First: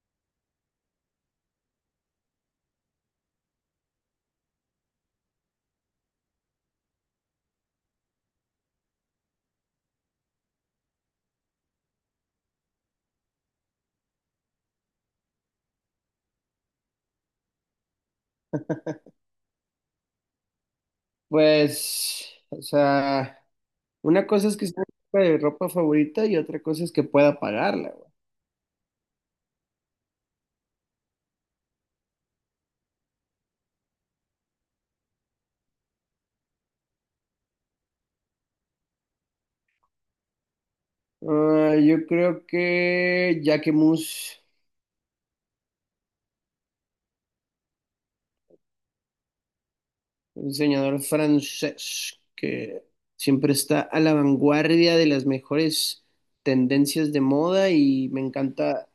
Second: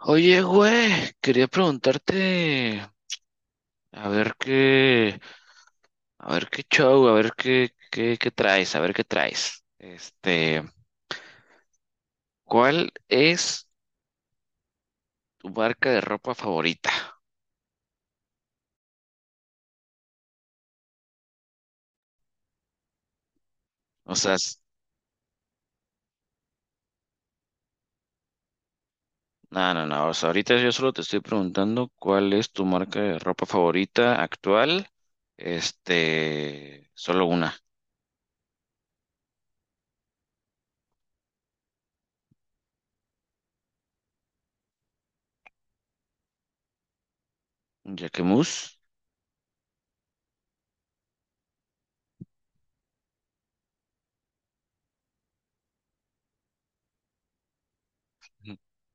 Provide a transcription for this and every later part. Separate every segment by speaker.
Speaker 1: Oye, güey, quería preguntarte, a ver qué, a ver qué show, a ver qué traes, a ver qué traes. ¿Cuál es tu marca de ropa favorita?
Speaker 2: Pues, o sea,
Speaker 1: O
Speaker 2: una
Speaker 1: sea,
Speaker 2: cosa
Speaker 1: s-
Speaker 2: es que esté en mi ropa favorita y otra cosa es que pueda pagarla, güey.
Speaker 1: no, no, no, o sea, ahorita yo solo te estoy preguntando cuál es tu marca de ropa favorita actual. Solo una,
Speaker 2: Ah, yo creo que Jacques Mus,
Speaker 1: Jacquemus.
Speaker 2: un diseñador francés que siempre está a la vanguardia de las mejores tendencias de moda y me encanta,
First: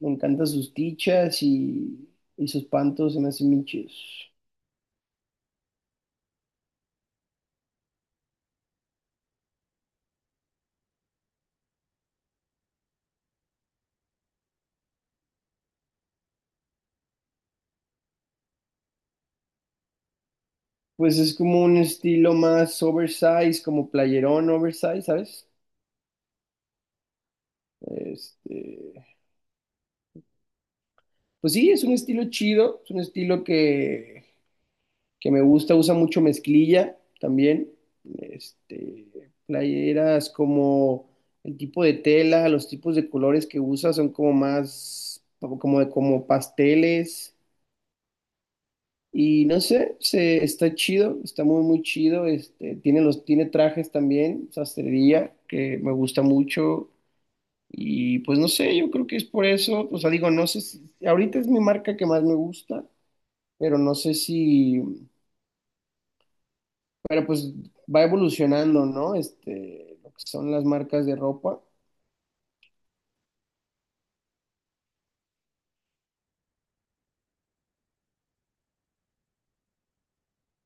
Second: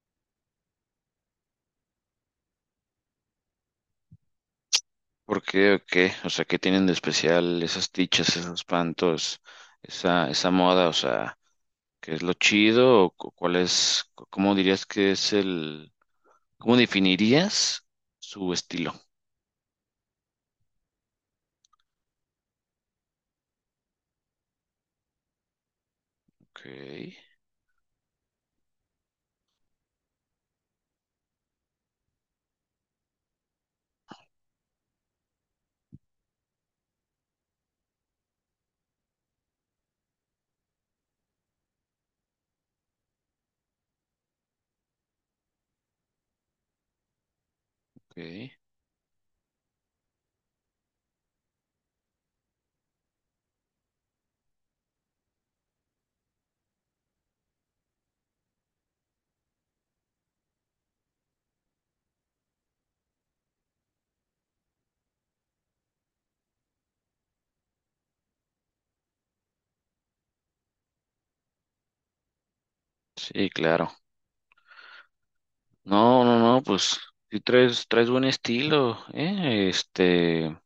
Speaker 2: me encantan sus tichas y sus pantos, se me hacen bien chidos.
Speaker 1: ¿Por qué o qué? O sea, ¿qué tienen de especial esas tichas, esos pantos, esa moda? O sea, ¿qué es lo chido? ¿O cómo dirías que es el, cómo definirías su estilo?
Speaker 2: Pues es como un estilo más oversize, como playerón oversize, ¿sabes?
Speaker 1: Ok,
Speaker 2: Este, pues sí, es un estilo chido, es un estilo que me gusta, usa mucho mezclilla también, este, playeras como el tipo de tela, los tipos de colores que usa son como más, como, como pasteles.
Speaker 1: ok.
Speaker 2: Y no sé, se, está chido, está muy, muy chido. Este, tiene los, tiene trajes también, sastrería, que me gusta mucho. Y pues no sé, yo creo que es por eso. O sea, digo, no sé si ahorita es mi marca que más me gusta, pero no sé si, pero pues va evolucionando, ¿no? Este, lo que son las marcas de ropa.
Speaker 1: Sí, claro. No, no, no, pues sí traes, buen estilo, ¿eh?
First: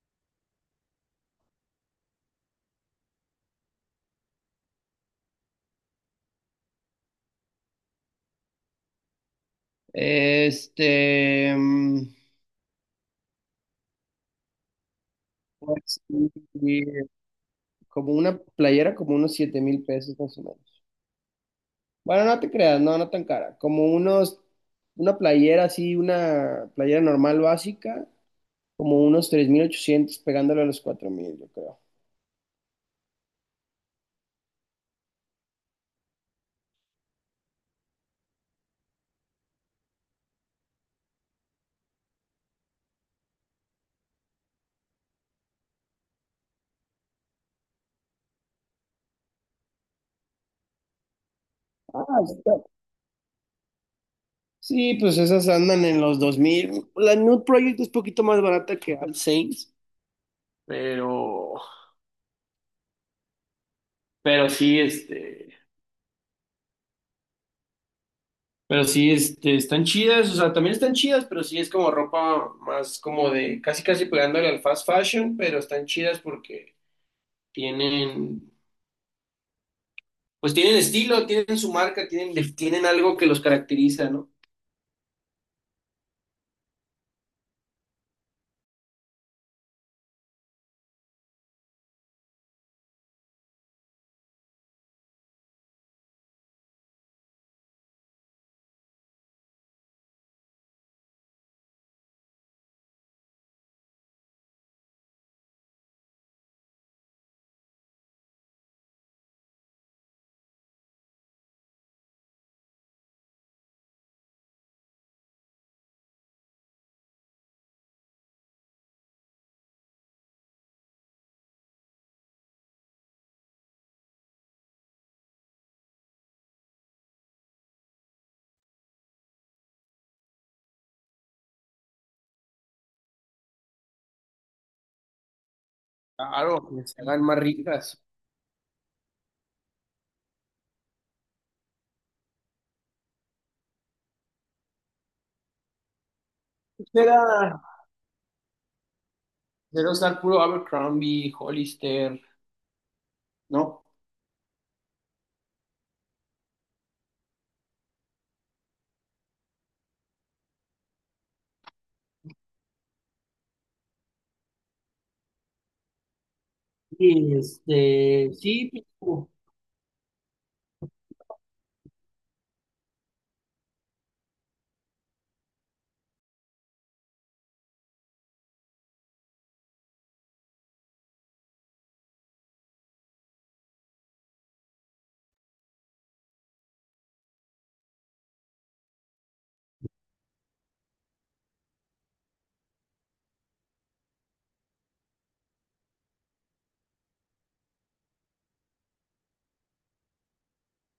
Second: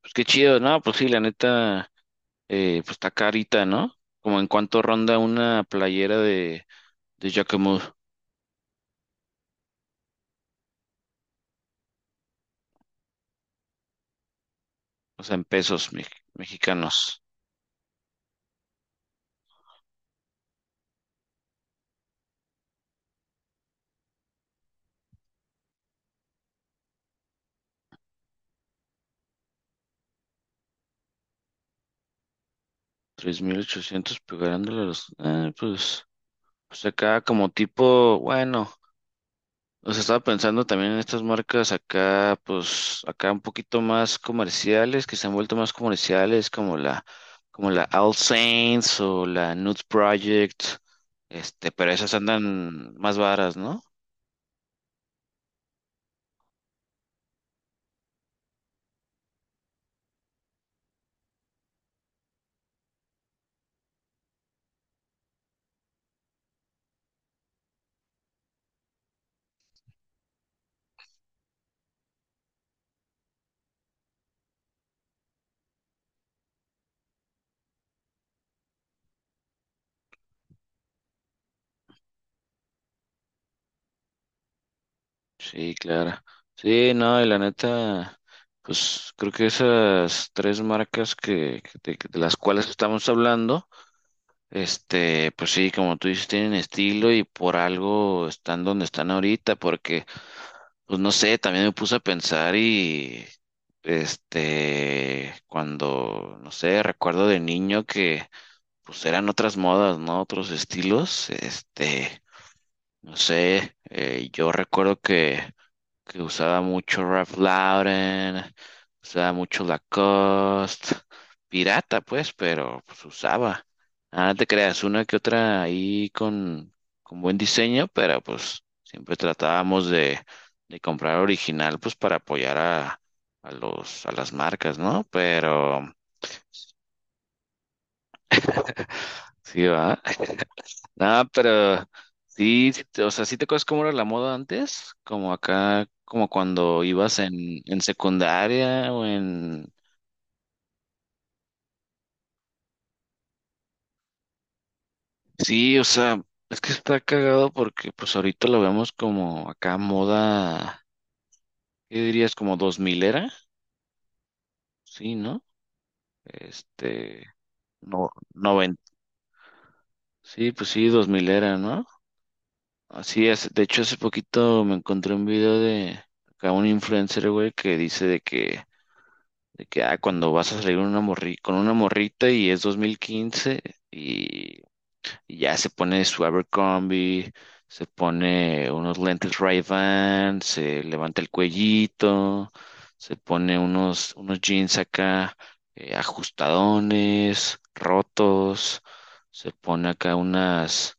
Speaker 1: Pues qué chido, ¿no? Pues sí, la neta, pues está carita, ¿no? Como en cuánto ronda una playera de, Jacquemus,
Speaker 2: Este, mm,
Speaker 1: o sea, en pesos
Speaker 2: pues, y-
Speaker 1: mexicanos.
Speaker 2: Como una playera, como unos $7,000 más o menos. Bueno, no te creas, no, no tan cara. Como unos, una playera así, una playera normal básica, como unos 3,800 pegándole a los 4,000 yo creo.
Speaker 1: 3.800 pegándole a los. Pues acá como tipo, bueno. O sea, estaba pensando también en estas marcas acá, pues acá un poquito más comerciales, que se han vuelto más comerciales, como la All Saints o la Nude Project, pero
Speaker 2: Ah,
Speaker 1: esas
Speaker 2: está.
Speaker 1: andan más varas, ¿no?
Speaker 2: Sí, pues esas andan en los 2,000. La Nude Project es poquito más barata que All Saints, pero, pero sí, este, pero sí, este, están chidas, o sea, también están chidas, pero sí es como ropa más como de casi casi pegándole al fast fashion, pero están chidas porque tienen, pues tienen estilo, tienen su marca, tienen, tienen algo que los caracteriza, ¿no?
Speaker 1: Sí, claro. Sí, no, y la neta, pues creo que esas tres marcas de las cuales estamos hablando, pues sí, como tú dices, tienen estilo y por algo están donde están ahorita, porque pues no sé, también me puse a pensar y cuando, no sé, recuerdo de niño que pues eran otras modas, ¿no? Otros estilos, no sé, yo recuerdo que usaba mucho Ralph Lauren, usaba mucho Lacoste, pirata pues, pero pues usaba. Ah, no te creas, una que otra ahí con, buen diseño, pero pues siempre tratábamos de comprar original pues para apoyar a las marcas, ¿no? Pero
Speaker 2: Claro, que se hagan más ricas.
Speaker 1: sí, va. No, pero sí, sí te acuerdas cómo era la moda antes, como acá, como cuando ibas
Speaker 2: Era,
Speaker 1: en secundaria o en.
Speaker 2: era usar puro Abercrombie, Hollister, ¿no?
Speaker 1: Sí, o sea, es que está cagado porque pues ahorita lo vemos como acá moda. ¿Qué dirías? Como 2000 era, sí, ¿no? Este,
Speaker 2: Y
Speaker 1: no,
Speaker 2: sí,
Speaker 1: 90,
Speaker 2: pues, como...
Speaker 1: sí, pues sí, 2000 era, ¿no? Así es, de hecho hace poquito me encontré un video de acá un influencer, güey, que dice de que cuando vas a salir una morri con una morrita y es 2015. Y ya se pone su Abercrombie, se pone unos lentes Ray-Ban, se levanta el cuellito, se pone unos jeans acá ajustadones, rotos, se pone acá unas,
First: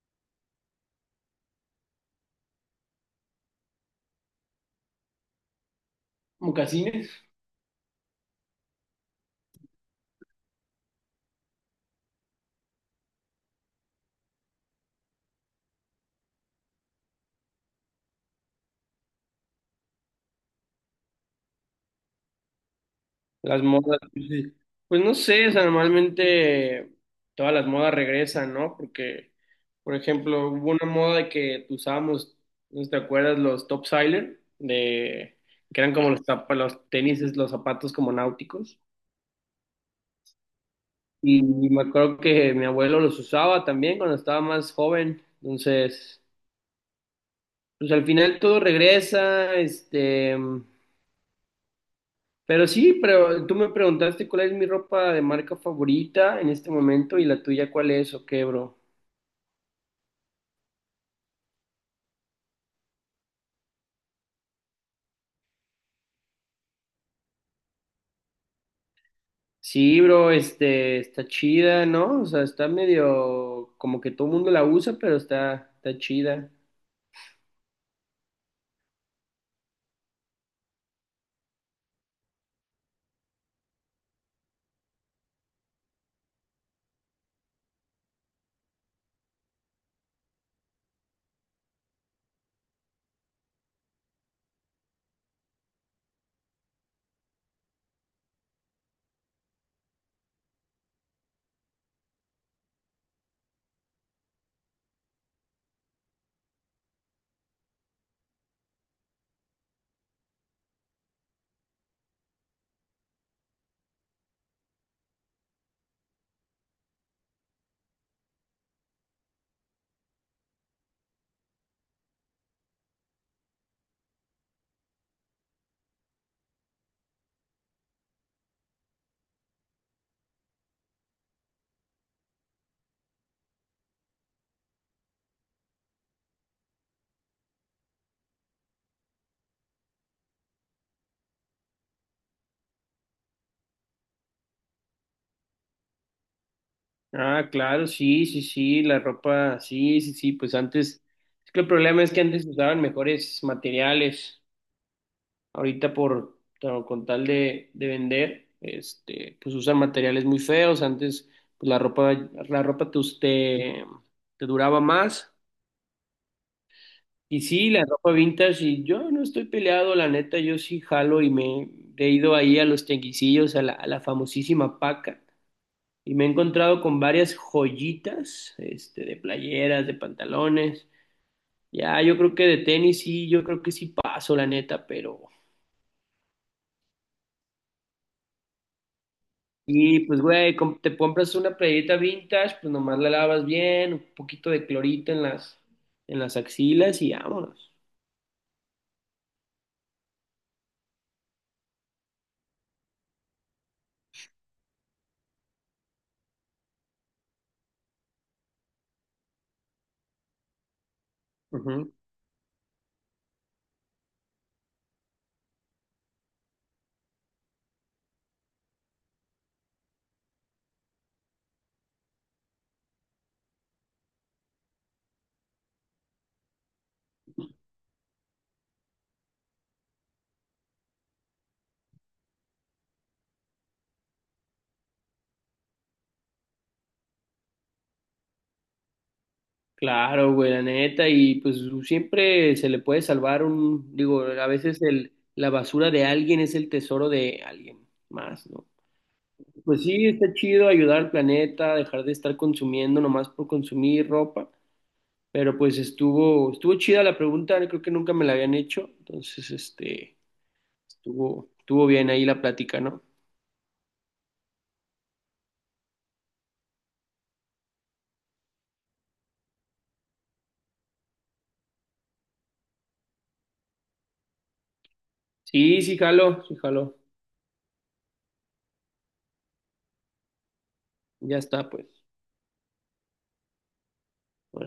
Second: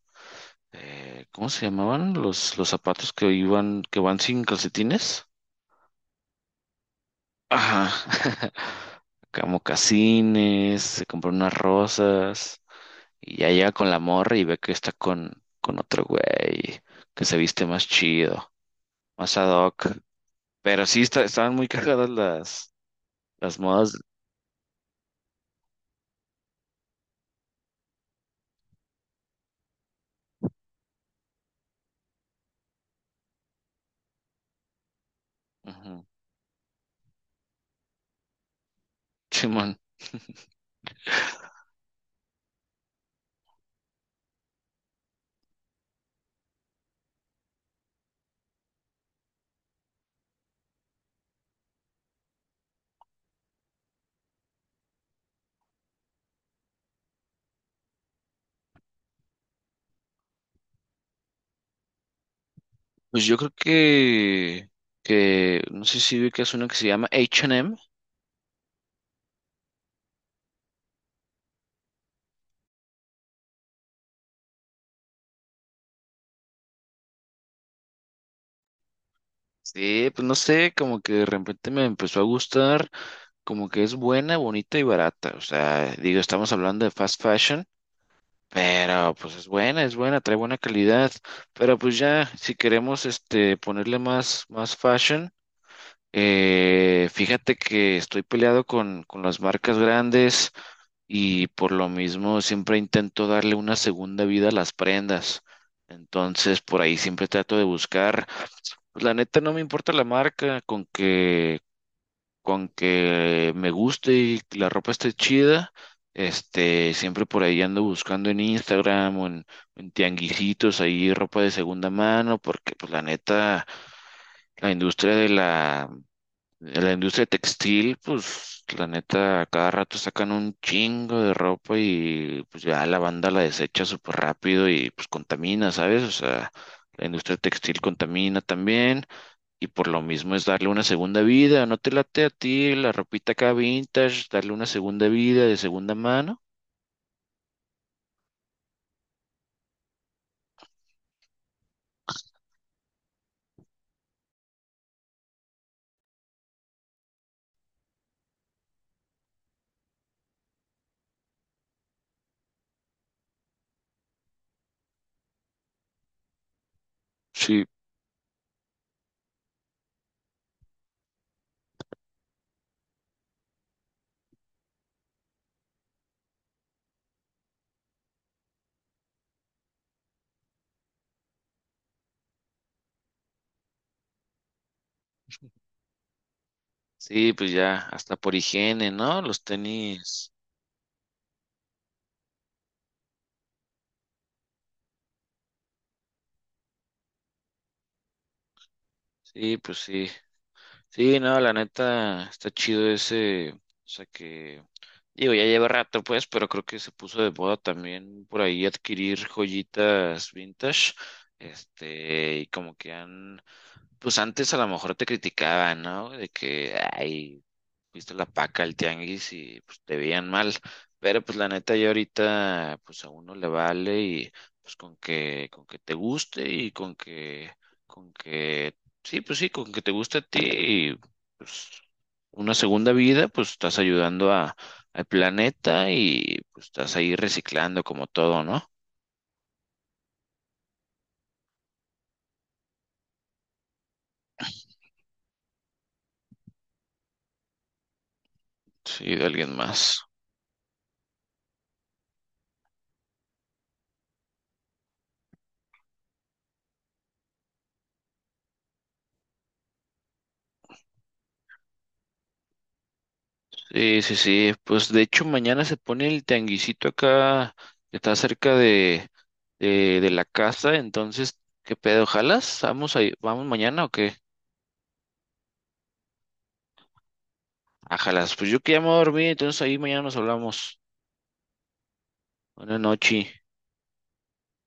Speaker 1: ¿cómo se llamaban? Los zapatos que iban, que van sin calcetines.
Speaker 2: Mocasines.
Speaker 1: Ajá. Acá mocasines, se compró unas rosas. Y ya llega con la morra y ve que está con, otro güey, que se viste más chido, más ad hoc. Pero sí, estaban muy cagadas las
Speaker 2: Las
Speaker 1: modas.
Speaker 2: modas, pues sí. Pues no sé, o sea, normalmente todas las modas regresan, ¿no? Porque, por ejemplo, hubo una moda que usábamos, no sé si te acuerdas, los topsider, de, que eran
Speaker 1: Ujú.
Speaker 2: como los, tapa- los tenis, los zapatos como náuticos.
Speaker 1: Simón.
Speaker 2: Y me acuerdo que mi abuelo los usaba también cuando estaba más joven. Entonces, pues al final todo regresa, este, pero sí, pero tú me preguntaste cuál es mi ropa de marca favorita en este momento y la tuya cuál es o qué, bro.
Speaker 1: Pues yo creo que, no sé si vi que es uno que se llama H&M.
Speaker 2: Sí, bro, este, está chida, ¿no? O sea, está medio como que todo el mundo la usa, pero está, está chida.
Speaker 1: Sí, pues no sé, como que de repente me empezó a gustar, como que es buena, bonita y barata. O sea, digo, estamos hablando de fast fashion. Pero pues es buena, trae buena calidad. Pero pues ya, si queremos ponerle más, fashion, fíjate que estoy peleado con las marcas grandes y por lo mismo siempre intento darle una segunda vida a las prendas. Entonces por ahí siempre trato de buscar. Pues la neta no me importa la marca, con que me guste y que la ropa esté chida, siempre por ahí ando buscando en Instagram o en, tianguisitos ahí ropa de segunda mano, porque pues la neta, la industria de la industria textil, pues la neta, a cada rato sacan un chingo de ropa y pues ya la banda la desecha súper rápido y pues contamina, ¿sabes? O sea, la industria textil contamina también. Y por lo mismo es darle una segunda vida. ¿No te late a ti la ropita acá vintage? Darle una segunda vida de segunda mano.
Speaker 2: Ah, claro, sí, sí, sí, la ropa, sí, sí, sí, pues antes, es que el problema es que antes usaban mejores materiales. Ahorita por, claro, con tal de vender, este, pues usan materiales muy feos. Antes, pues la ropa te duraba más. Y
Speaker 1: Sí,
Speaker 2: sí, la ropa vintage, y yo no estoy peleado, la neta, yo sí jalo y me he ido ahí a los tianguisillos, a la famosísima Paca, y me he encontrado con varias joyitas, este, de playeras, de pantalones. Ya, yo creo que de tenis sí, yo creo que sí paso, la neta, pero
Speaker 1: sí, pues ya, hasta por higiene, ¿no? Los
Speaker 2: y pues,
Speaker 1: tenis.
Speaker 2: güey, com- te compras una playerita vintage, pues nomás la lavas bien, un poquito de clorito en las axilas y vámonos.
Speaker 1: Sí, pues sí. Sí, no, la neta, está chido ese. O sea que, digo, ya lleva rato, pues, pero creo que se puso de moda también por ahí adquirir joyitas vintage.
Speaker 2: Ujú.
Speaker 1: Y como que han, pues antes a lo mejor te criticaban, ¿no? De que, ay, viste la paca el tianguis y pues te veían mal. Pero pues la neta ya ahorita pues a uno le vale y pues con que te guste y con que sí, pues sí, con que te guste a ti y pues una segunda vida, pues estás ayudando a al planeta y pues estás ahí reciclando como todo, ¿no?
Speaker 2: Claro, güey, la neta, y pues siempre se le puede salvar un, digo, a veces el, la basura de alguien es el tesoro de alguien más, ¿no?
Speaker 1: Sí, de alguien
Speaker 2: Pues
Speaker 1: más.
Speaker 2: sí, está chido ayudar al planeta, dejar de estar consumiendo nomás por consumir ropa, pero pues estuvo, estuvo chida la pregunta, creo que nunca me la habían hecho, entonces, este... Estuvo, estuvo bien ahí la plática, ¿no?
Speaker 1: Sí, sí, sí. Pues de hecho mañana se pone el tianguisito acá, que está cerca de, de la casa. Entonces, ¿qué pedo? ¿Jalas? ¿Vamos ahí? ¿Vamos mañana o qué?
Speaker 2: Sí, sí, jalo, sí, jalo.
Speaker 1: Ah, jalas. Pues yo que ya me voy a dormir, entonces ahí mañana nos hablamos.
Speaker 2: Ya está, pues.
Speaker 1: Buenas noches.